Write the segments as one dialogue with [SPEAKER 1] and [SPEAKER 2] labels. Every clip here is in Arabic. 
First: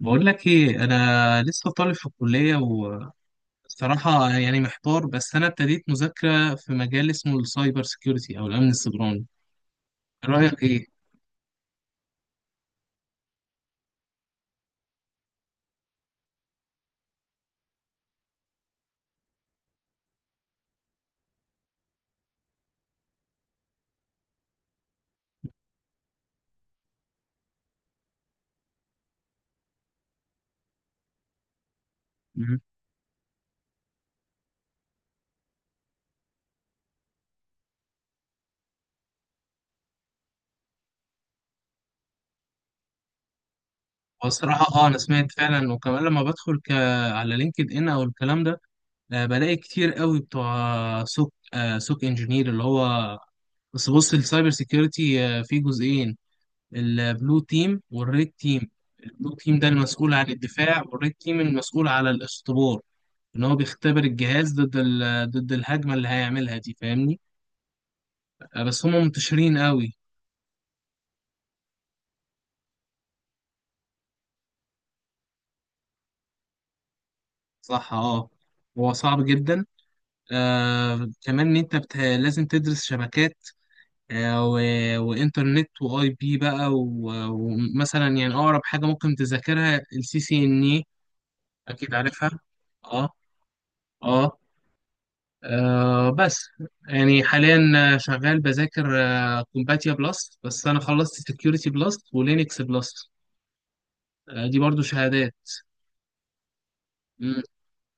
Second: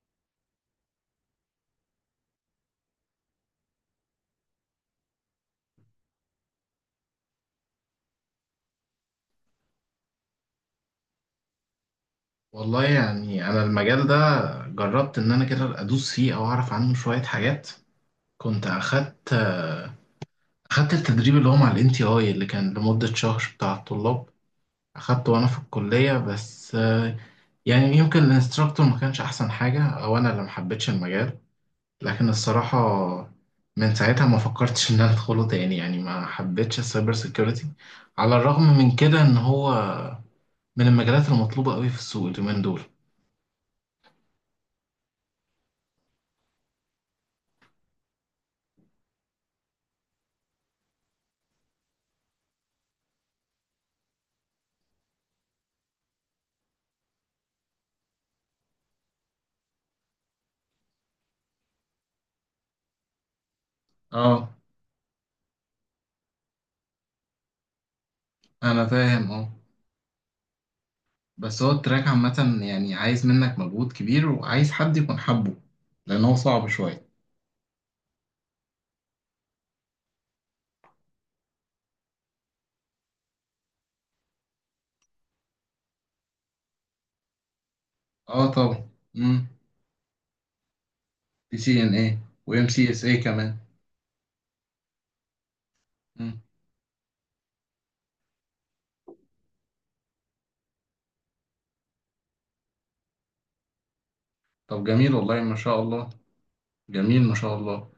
[SPEAKER 1] بقول لك ايه، انا لسه طالب في الكليه. وصراحه يعني محتار، بس انا ابتديت مذاكره في مجال اسمه السايبر سيكيورتي او الامن السيبراني. رايك ايه؟
[SPEAKER 2] والله، يعني انا المجال ده جربت ان انا كده ادوس فيه او اعرف عنه شوية حاجات. كنت اخدت التدريب اللي هو مع الان تي اي اللي كان لمدة شهر بتاع الطلاب. اخدته وانا في الكلية، بس يعني يمكن الانستراكتور ما كانش احسن حاجة او انا اللي ما حبيتش المجال. لكن
[SPEAKER 1] مم.
[SPEAKER 2] الصراحة، من ساعتها ما فكرتش ان انا ادخله تاني، يعني ما حبيتش السايبر سيكيورتي على الرغم من كده ان هو من المجالات المطلوبة قوي في السوق اليومين دول.
[SPEAKER 1] والصراحه اه انا سمعت فعلا، وكمان لما بدخل على لينكد ان او الكلام ده. بلاقي كتير قوي بتوع سوك انجينير اللي هو. بس بص، السايبر سيكيورتي فيه جزئين، البلو تيم والريد تيم. البلو تيم ده المسؤول عن الدفاع، والريد تيم المسؤول على الاختبار، ان هو بيختبر
[SPEAKER 2] اه.
[SPEAKER 1] الجهاز ضد الهجمه اللي هيعملها دي. فاهمني؟ بس
[SPEAKER 2] انا
[SPEAKER 1] هم
[SPEAKER 2] فاهم، اه.
[SPEAKER 1] منتشرين قوي.
[SPEAKER 2] بس هو التراك عامة يعني عايز منك مجهود كبير وعايز حد يكون حبه، لأن هو صعب شوية.
[SPEAKER 1] صح اه، هو صعب جدا. كمان ان انت لازم تدرس شبكات و... وانترنت واي بي بقى، و... ومثلا يعني
[SPEAKER 2] اه
[SPEAKER 1] اقرب حاجه
[SPEAKER 2] طبعا.
[SPEAKER 1] ممكن
[SPEAKER 2] امم
[SPEAKER 1] تذاكرها السي سي ان اي.
[SPEAKER 2] بي سي ان
[SPEAKER 1] اكيد
[SPEAKER 2] اي.
[SPEAKER 1] عارفها.
[SPEAKER 2] وام سي اس
[SPEAKER 1] اه.
[SPEAKER 2] اي كمان.
[SPEAKER 1] اه.
[SPEAKER 2] مم.
[SPEAKER 1] بس يعني حاليا شغال بذاكر كومباتيا بلس، بس انا خلصت سكيورتي بلس ولينكس بلس. دي برضو
[SPEAKER 2] طب جميل،
[SPEAKER 1] شهادات.
[SPEAKER 2] والله ما شاء الله. جميل ما
[SPEAKER 1] مم.
[SPEAKER 2] شاء الله.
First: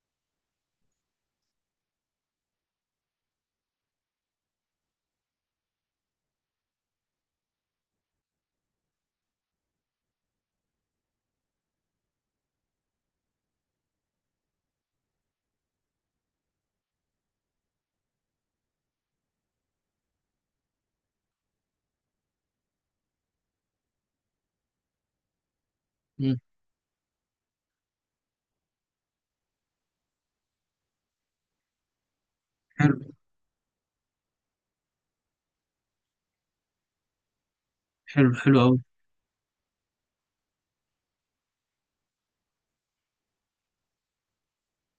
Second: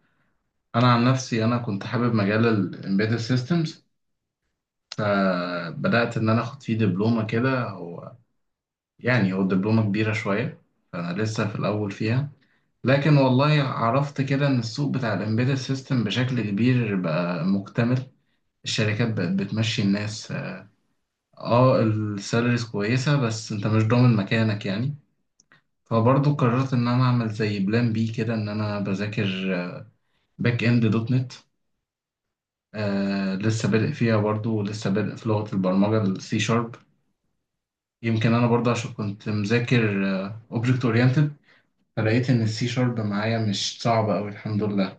[SPEAKER 2] انا عن نفسي، انا كنت حابب مجال الامبيدد سيستمز، فبدات ان انا اخد فيه دبلومه كده. هو يعني هو الدبلومه كبيره شويه، فانا لسه في الاول فيها. لكن والله عرفت كده ان السوق بتاع الامبيدد سيستم بشكل كبير بقى مكتمل. الشركات بقت بتمشي الناس، اه السالاريز كويسة بس انت مش ضامن مكانك يعني. فبرضه
[SPEAKER 1] مم.
[SPEAKER 2] قررت ان انا اعمل زي بلان بي كده، ان انا بذاكر باك اند دوت نت.
[SPEAKER 1] حلو.
[SPEAKER 2] لسه بادئ فيها برضه، ولسه بادئ في لغة البرمجة السي شارب.
[SPEAKER 1] حلو،
[SPEAKER 2] يمكن انا
[SPEAKER 1] حلو
[SPEAKER 2] برضه
[SPEAKER 1] أوي.
[SPEAKER 2] عشان كنت مذاكر اوبجكت اورينتد، فلقيت ان السي شارب معايا مش صعبة اوي الحمد لله.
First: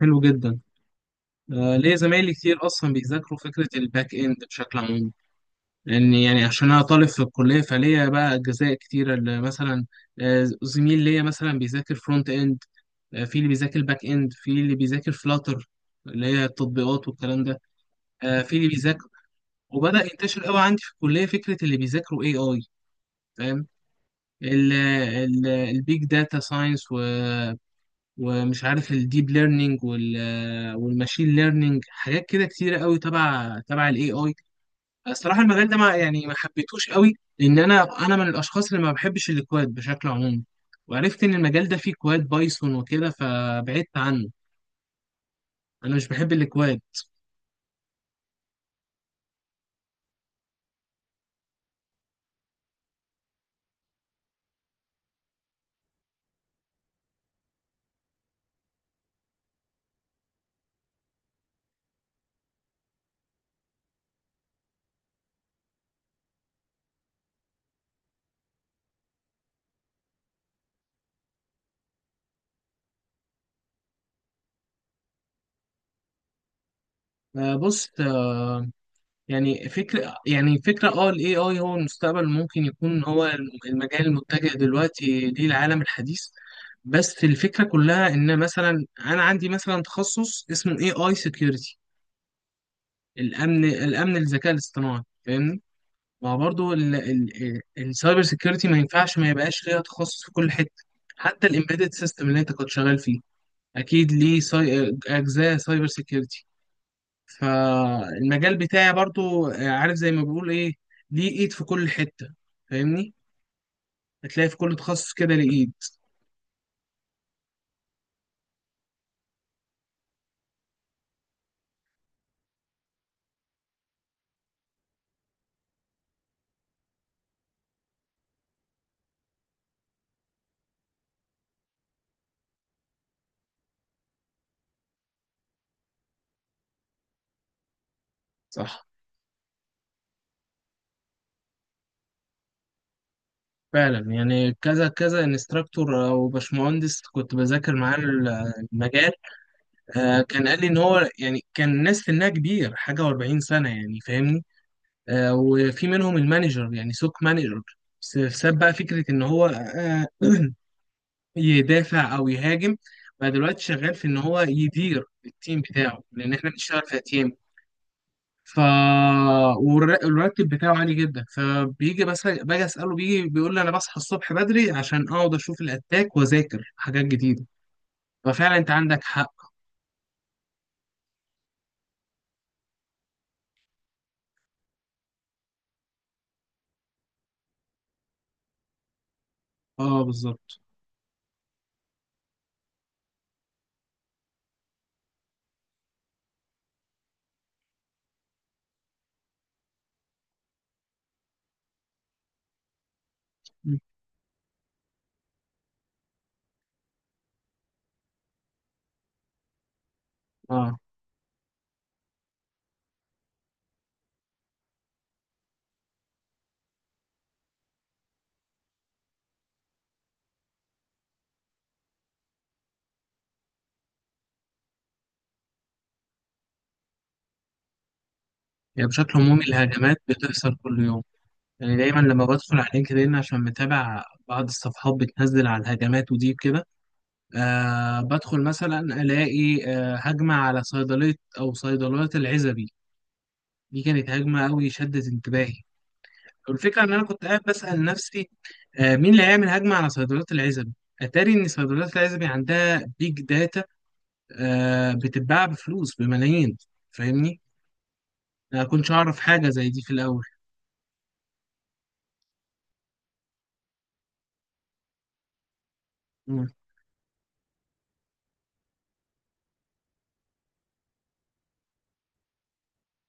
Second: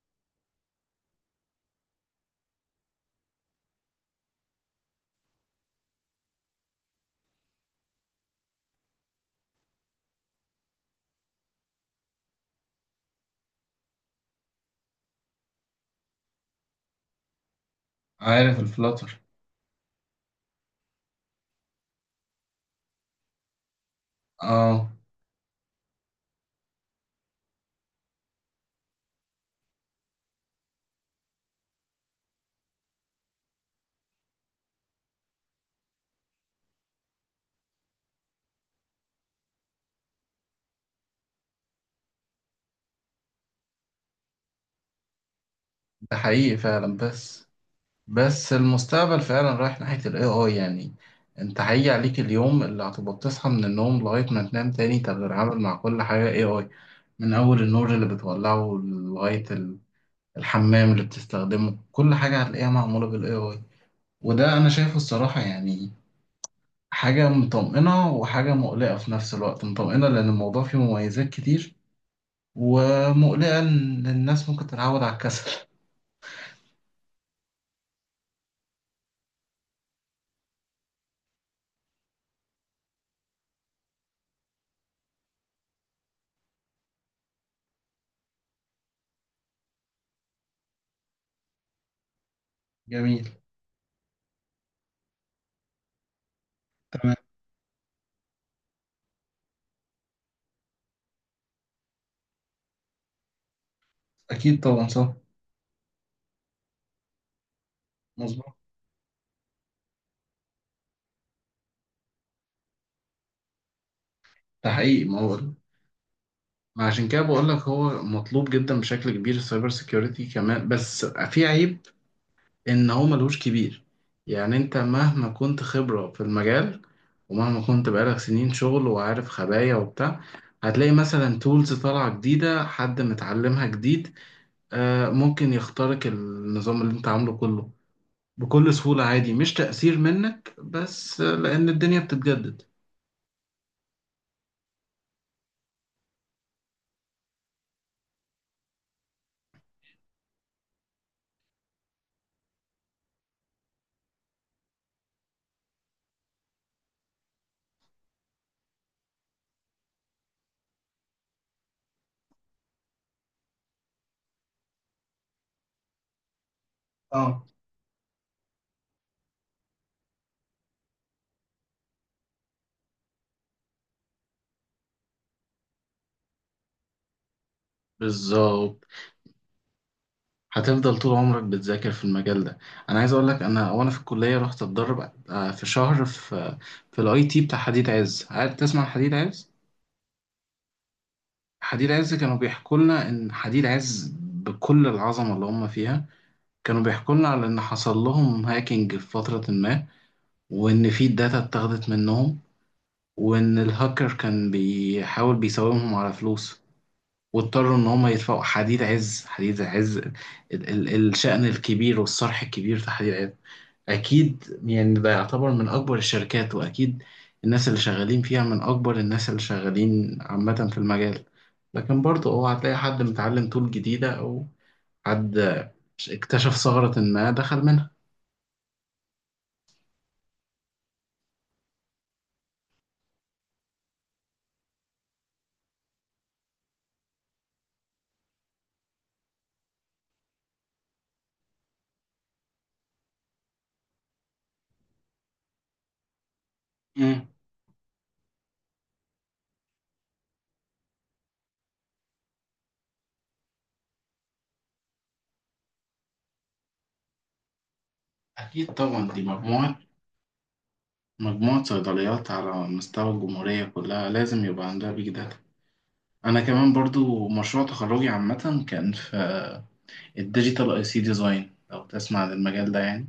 [SPEAKER 1] حلو جدا. ليه زمايلي كتير أصلا بيذاكروا فكرة الباك إند بشكل عام، لأن يعني عشان أنا طالب في الكلية فليا بقى أجزاء كتيرة اللي مثلا زميل ليا مثلا بيذاكر فرونت إند، في اللي بيذاكر باك إند، في اللي بيذاكر فلاتر اللي هي التطبيقات والكلام ده. في
[SPEAKER 2] عارف
[SPEAKER 1] اللي بيذاكر،
[SPEAKER 2] الفلاتر،
[SPEAKER 1] وبدأ ينتشر قوي عندي في الكلية، فكرة اللي بيذاكروا AI. فاهم؟
[SPEAKER 2] اه.
[SPEAKER 1] البيج داتا ساينس، ومش عارف الديب ليرنينج والماشين ليرنينج، حاجات كده كتيره قوي تبع الاي اي. الصراحه المجال ده ما حبيتهوش قوي، لان انا من الاشخاص اللي ما بحبش الكواد بشكل عمومي، وعرفت ان المجال ده فيه كواد بايثون وكده، فبعدت عنه. انا مش
[SPEAKER 2] ده
[SPEAKER 1] بحب
[SPEAKER 2] حقيقي
[SPEAKER 1] الكواد.
[SPEAKER 2] فعلا، بس المستقبل فعلا رايح ناحية ال AI يعني. انت هيجي عليك اليوم اللي هتبقى بتصحى من النوم لغاية ما تنام تاني تتعامل مع كل حاجة AI. من أول النور اللي بتولعه لغاية الحمام اللي بتستخدمه، كل حاجة هتلاقيها معمولة بال AI. وده أنا شايفه الصراحة، يعني حاجة مطمئنة وحاجة مقلقة في نفس الوقت. مطمئنة لأن الموضوع فيه مميزات كتير، ومقلقة إن الناس ممكن تتعود على الكسل.
[SPEAKER 1] بص، يعني فكرة اه ال AI هو المستقبل، ممكن يكون هو المجال المتجه دلوقتي للعالم الحديث. بس الفكرة كلها ان مثلا انا عندي مثلا تخصص اسمه AI security،
[SPEAKER 2] جميل.
[SPEAKER 1] الامن الذكاء الاصطناعي. فاهمني؟ ما برضه
[SPEAKER 2] تمام.
[SPEAKER 1] السايبر security ما ينفعش ما يبقاش ليها تخصص في كل حتة، حتى الامبيدد سيستم اللي انت كنت شغال فيه اكيد ليه
[SPEAKER 2] أكيد طبعا. صح.
[SPEAKER 1] اجزاء سايبر security.
[SPEAKER 2] مظبوط.
[SPEAKER 1] فالمجال بتاعي برضو، عارف زي ما بيقول ايه، ليه ايد في كل حتة. فاهمني؟ هتلاقي في
[SPEAKER 2] ده
[SPEAKER 1] كل
[SPEAKER 2] حقيقي.
[SPEAKER 1] تخصص
[SPEAKER 2] ما
[SPEAKER 1] كده
[SPEAKER 2] هو
[SPEAKER 1] ليه ايد.
[SPEAKER 2] عشان كده بقول لك، هو مطلوب جدا بشكل كبير السايبر سيكيورتي كمان، بس في عيب، ان هو ملهوش كبير. يعني انت مهما كنت خبرة في المجال ومهما كنت بقالك سنين شغل وعارف خبايا وبتاع، هتلاقي مثلا تولز طالعة جديدة، حد متعلمها جديد، ممكن يخترق النظام اللي انت عامله كله بكل
[SPEAKER 1] صح،
[SPEAKER 2] سهولة عادي. مش تأثير منك بس، لأن الدنيا بتتجدد.
[SPEAKER 1] فعلا. يعني كذا كذا انستراكتور او باشمهندس كنت بذاكر معاه المجال، كان قال لي ان هو يعني كان الناس سنها كبير حاجه و40 سنه يعني. فاهمني؟ وفي منهم المانجر، يعني سوق مانجر. بس ساب بقى فكره ان هو يدافع او يهاجم، بقى دلوقتي شغال في ان هو يدير التيم بتاعه لان احنا بنشتغل في اتيام.
[SPEAKER 2] اه
[SPEAKER 1] ف والر- والراتب بتاعه عالي جدا، فبيجي بس باجي اساله بيجي بيقول لي انا بصحى الصبح بدري عشان اقعد اشوف الاتاك واذاكر حاجات جديده. ففعلا انت
[SPEAKER 2] بالظبط.
[SPEAKER 1] عندك حق.
[SPEAKER 2] هتفضل طول عمرك بتذاكر في المجال ده. انا عايز اقول لك، انا وانا في الكليه رحت اتدرب في شهر في الاي تي بتاع حديد عز. عارف تسمع عن حديد عز؟
[SPEAKER 1] اه بالظبط.
[SPEAKER 2] حديد عز كانوا بيحكوا لنا ان حديد عز بكل العظمه اللي هم فيها، كانوا بيحكوا لنا على ان حصل لهم هاكينج في فتره ما، وان في داتا اتاخدت منهم، وان
[SPEAKER 1] م.
[SPEAKER 2] الهاكر كان بيحاول بيساومهم على فلوس. واضطروا ان هم يدفعوا. حديد عز، حديد عز ال
[SPEAKER 1] اه،
[SPEAKER 2] ال الشأن الكبير والصرح الكبير في حديد عز، اكيد يعني ده يعتبر من اكبر الشركات. واكيد الناس اللي شغالين فيها من اكبر الناس اللي شغالين عامة في المجال. لكن برضه هو هتلاقي حد متعلم طول جديدة، او حد اكتشف ثغرة ما دخل منها.
[SPEAKER 1] يعني بشكل عمومي الهجمات بتحصل كل يوم. يعني دايما لما بدخل على لينكدين، عشان متابع بعض الصفحات بتنزل على الهجمات ودي كده، بدخل مثلا الاقي هجمه على صيدليه او صيدليات العزبي. دي كانت هجمه قوي شدت انتباهي، والفكره ان انا كنت
[SPEAKER 2] مم.
[SPEAKER 1] قاعد بسال نفسي مين اللي هيعمل هجمه على صيدليات العزبي؟ اتاري ان صيدليات العزبي عندها بيج داتا، بتتباع بفلوس بملايين. فاهمني؟ ما
[SPEAKER 2] أكيد
[SPEAKER 1] كنتش
[SPEAKER 2] طبعا،
[SPEAKER 1] اعرف
[SPEAKER 2] دي
[SPEAKER 1] حاجه زي
[SPEAKER 2] مجموعة
[SPEAKER 1] دي في الاول.
[SPEAKER 2] مجموعة صيدليات على مستوى الجمهورية كلها لازم يبقى عندها بيج داتا. انا
[SPEAKER 1] مم.
[SPEAKER 2] كمان برضو مشروع تخرجي عامة كان في الديجيتال اي سي ديزاين. لو تسمع عن المجال ده يعني،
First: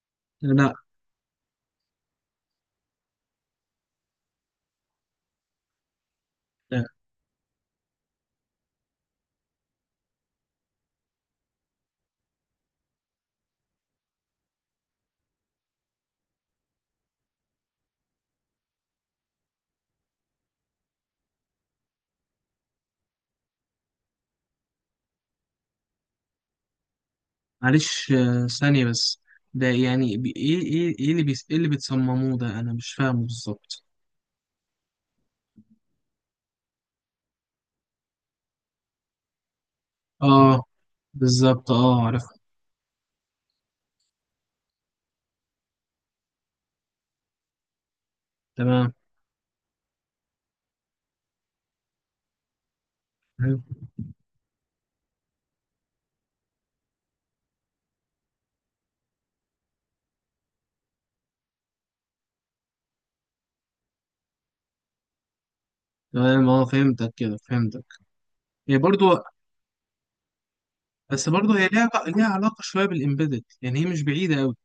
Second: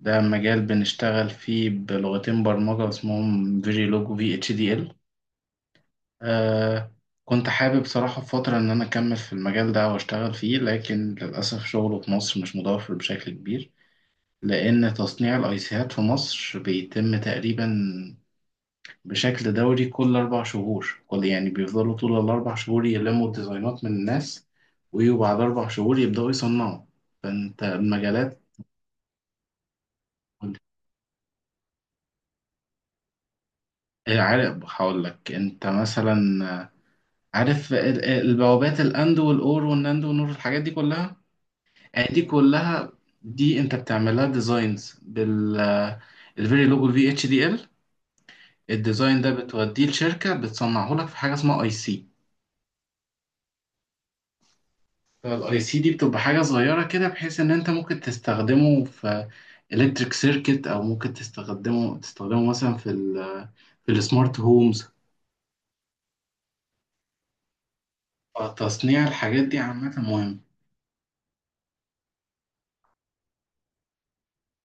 [SPEAKER 2] ده مجال
[SPEAKER 1] لا،
[SPEAKER 2] بنشتغل فيه بلغتين برمجة اسمهم فيجيلوج وفي اتش دي ال.
[SPEAKER 1] لا.
[SPEAKER 2] آه كنت حابب صراحة في فترة ان انا اكمل في المجال ده واشتغل فيه، لكن للأسف شغله في مصر مش متوفر بشكل كبير. لان تصنيع الايسيات في مصر بيتم تقريبا بشكل دوري كل 4 شهور. كل يعني بيفضلوا طول ال4 شهور يلموا الديزاينات من الناس، ويجوا بعد 4 شهور يبدأوا يصنعوا. فأنت
[SPEAKER 1] معلش،
[SPEAKER 2] المجالات
[SPEAKER 1] ثانيه بس. ده يعني ايه اللي ايه اللي بتصمموه ده؟ انا مش فاهمه بالظبط.
[SPEAKER 2] إيه، عارف هقول لك. أنت مثلا، آه، عارف البوابات الأند والأور والناند والنور، الحاجات
[SPEAKER 1] اه
[SPEAKER 2] دي كلها.
[SPEAKER 1] بالظبط، اه
[SPEAKER 2] آه، دي
[SPEAKER 1] عرفت.
[SPEAKER 2] كلها دي أنت بتعملها ديزاينز بال الفيري لوجو في اتش دي ال.
[SPEAKER 1] تمام.
[SPEAKER 2] الديزاين ده بتوديه لشركة بتصنعه لك في حاجة اسمها اي سي.
[SPEAKER 1] حلو.
[SPEAKER 2] فالاي سي دي بتبقى حاجه صغيره كده بحيث ان انت ممكن تستخدمه في الكتريك سيركت، او ممكن تستخدمه مثلا في السمارت هومز.
[SPEAKER 1] تمام، اه فهمتك كده، فهمتك. هي برضو،
[SPEAKER 2] تصنيع الحاجات دي عامه مهم.
[SPEAKER 1] بس برضو هي ليها علاقة شوية بالإمبيدد، يعني هي مش بعيدة أوي.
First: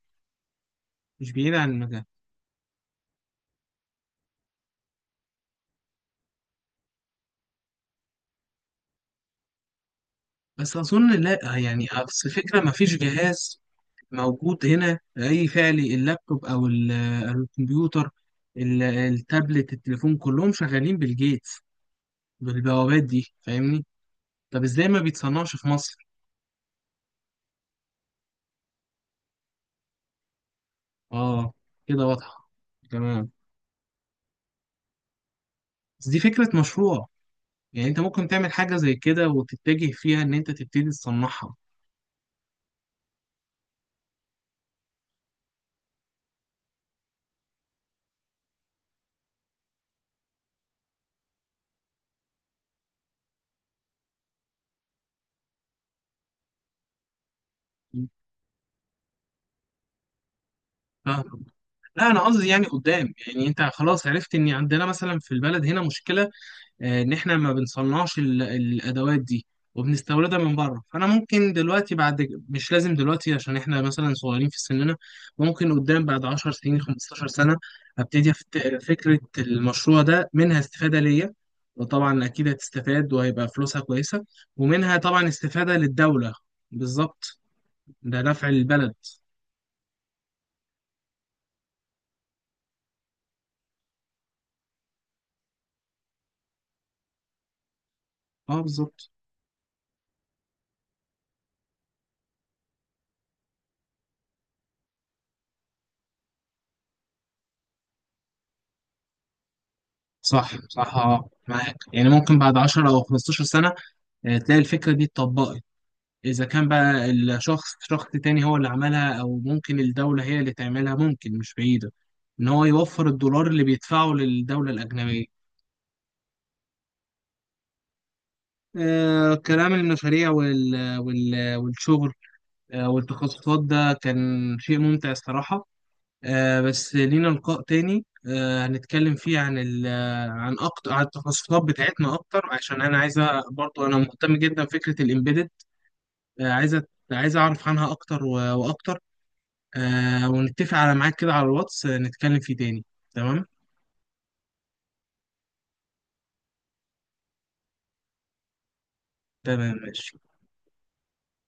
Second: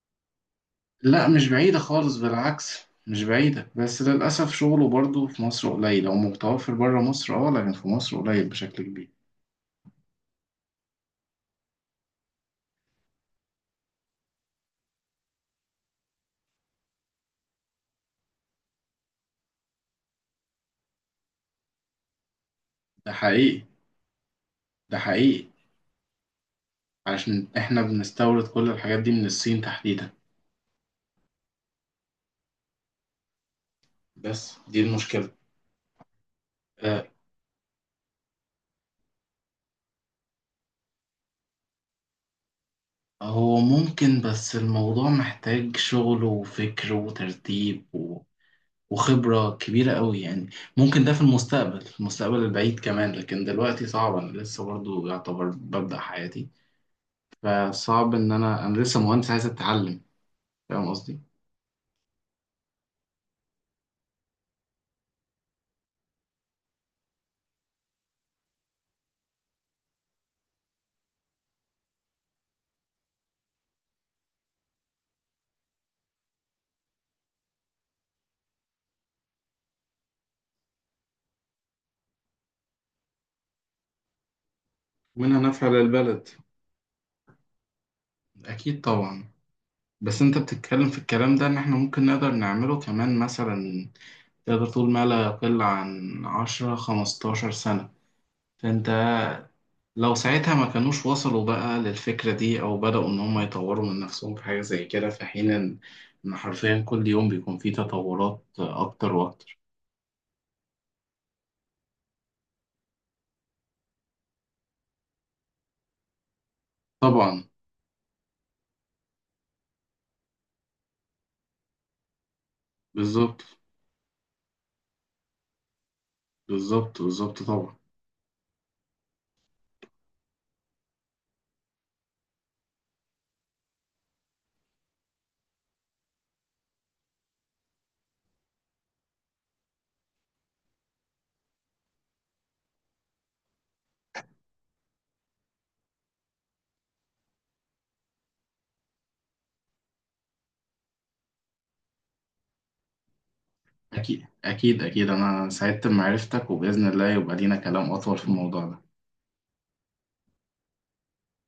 [SPEAKER 2] لا
[SPEAKER 1] مش
[SPEAKER 2] مش
[SPEAKER 1] بعيدة عن
[SPEAKER 2] بعيده
[SPEAKER 1] المجال،
[SPEAKER 2] خالص، بالعكس مش بعيده. بس للاسف شغله برضو في مصر قليل، او متوفر بره مصر اه، لكن في مصر قليل بشكل كبير.
[SPEAKER 1] بس أظن لا، يعني أصل الفكرة مفيش جهاز موجود هنا أي فعلي، اللابتوب أو الكمبيوتر، التابلت، التليفون، كلهم شغالين بالجيتس، بالبوابات
[SPEAKER 2] ده
[SPEAKER 1] دي.
[SPEAKER 2] حقيقي
[SPEAKER 1] فاهمني؟ طب إزاي
[SPEAKER 2] ده
[SPEAKER 1] ما
[SPEAKER 2] حقيقي
[SPEAKER 1] بيتصنعش في مصر؟
[SPEAKER 2] علشان احنا بنستورد كل الحاجات دي من الصين تحديدا.
[SPEAKER 1] اه، كده واضحة. تمام.
[SPEAKER 2] بس دي المشكله.
[SPEAKER 1] بس دي فكرة مشروع،
[SPEAKER 2] آه،
[SPEAKER 1] يعني انت ممكن تعمل حاجة زي كده وتتجه فيها ان انت تبتدي تصنعها.
[SPEAKER 2] هو ممكن، بس الموضوع محتاج شغل وفكر وترتيب وخبرة كبيرة قوي يعني. ممكن ده في المستقبل، في المستقبل البعيد كمان. لكن دلوقتي صعب، أنا لسه برضو يعتبر ببدأ حياتي. فصعب إن أنا لسه مهندس عايز أتعلم. فاهم قصدي؟
[SPEAKER 1] فاهم؟ لا انا قصدي يعني قدام، يعني انت خلاص عرفت ان عندنا مثلا في البلد هنا مشكلة، ان احنا ما بنصنعش الادوات دي وبنستوردها من بره. فانا ممكن دلوقتي، بعد، مش لازم دلوقتي عشان احنا مثلا صغيرين في سننا، ممكن قدام بعد 10 سنين 15 سنه ابتدي فكره المشروع ده منها استفاده ليا، وطبعا اكيد هتستفاد وهيبقى فلوسها كويسه، ومنها طبعا
[SPEAKER 2] منها نفع
[SPEAKER 1] استفاده
[SPEAKER 2] للبلد.
[SPEAKER 1] للدوله. بالظبط، ده نفع
[SPEAKER 2] أكيد
[SPEAKER 1] البلد.
[SPEAKER 2] طبعا. بس أنت بتتكلم في الكلام ده، إن إحنا ممكن نقدر نعمله كمان مثلا. تقدر تقول ما لا يقل عن 10-15 سنة.
[SPEAKER 1] اه
[SPEAKER 2] فأنت
[SPEAKER 1] بالظبط.
[SPEAKER 2] لو ساعتها ما كانوش وصلوا بقى للفكرة دي، أو بدأوا إن هم يطوروا من نفسهم في حاجة زي كده، في حين إن حرفيا كل يوم بيكون فيه تطورات أكتر وأكتر.
[SPEAKER 1] صح، صح، اه معاك. يعني ممكن بعد 10 او 15 سنه تلاقي الفكره دي اتطبقت، إذا كان بقى
[SPEAKER 2] طبعا.
[SPEAKER 1] الشخص شخص تاني هو اللي عملها، أو ممكن الدولة هي اللي تعملها، ممكن مش بعيدة إن هو يوفر
[SPEAKER 2] بالظبط
[SPEAKER 1] الدولار اللي بيدفعه للدولة الأجنبية.
[SPEAKER 2] بالظبط بالظبط طبعا.
[SPEAKER 1] كلام المشاريع والشغل والتخصصات ده كان شيء ممتع الصراحة. بس لينا لقاء تاني هنتكلم فيه عن أكتر، عن التخصصات بتاعتنا أكتر، عشان أنا عايزة برضو أنا مهتم جدا بفكرة الإمبيدد. آه عايزة عايز أعرف عنها أكتر و- وأكتر. ونتفق على ميعاد كده على الواتس، نتكلم فيه تاني. تمام.
[SPEAKER 2] أكيد أكيد أكيد، أنا سعدت بمعرفتك وبإذن الله يبقى لينا كلام أطول في الموضوع ده.
[SPEAKER 1] تمام، ماشي.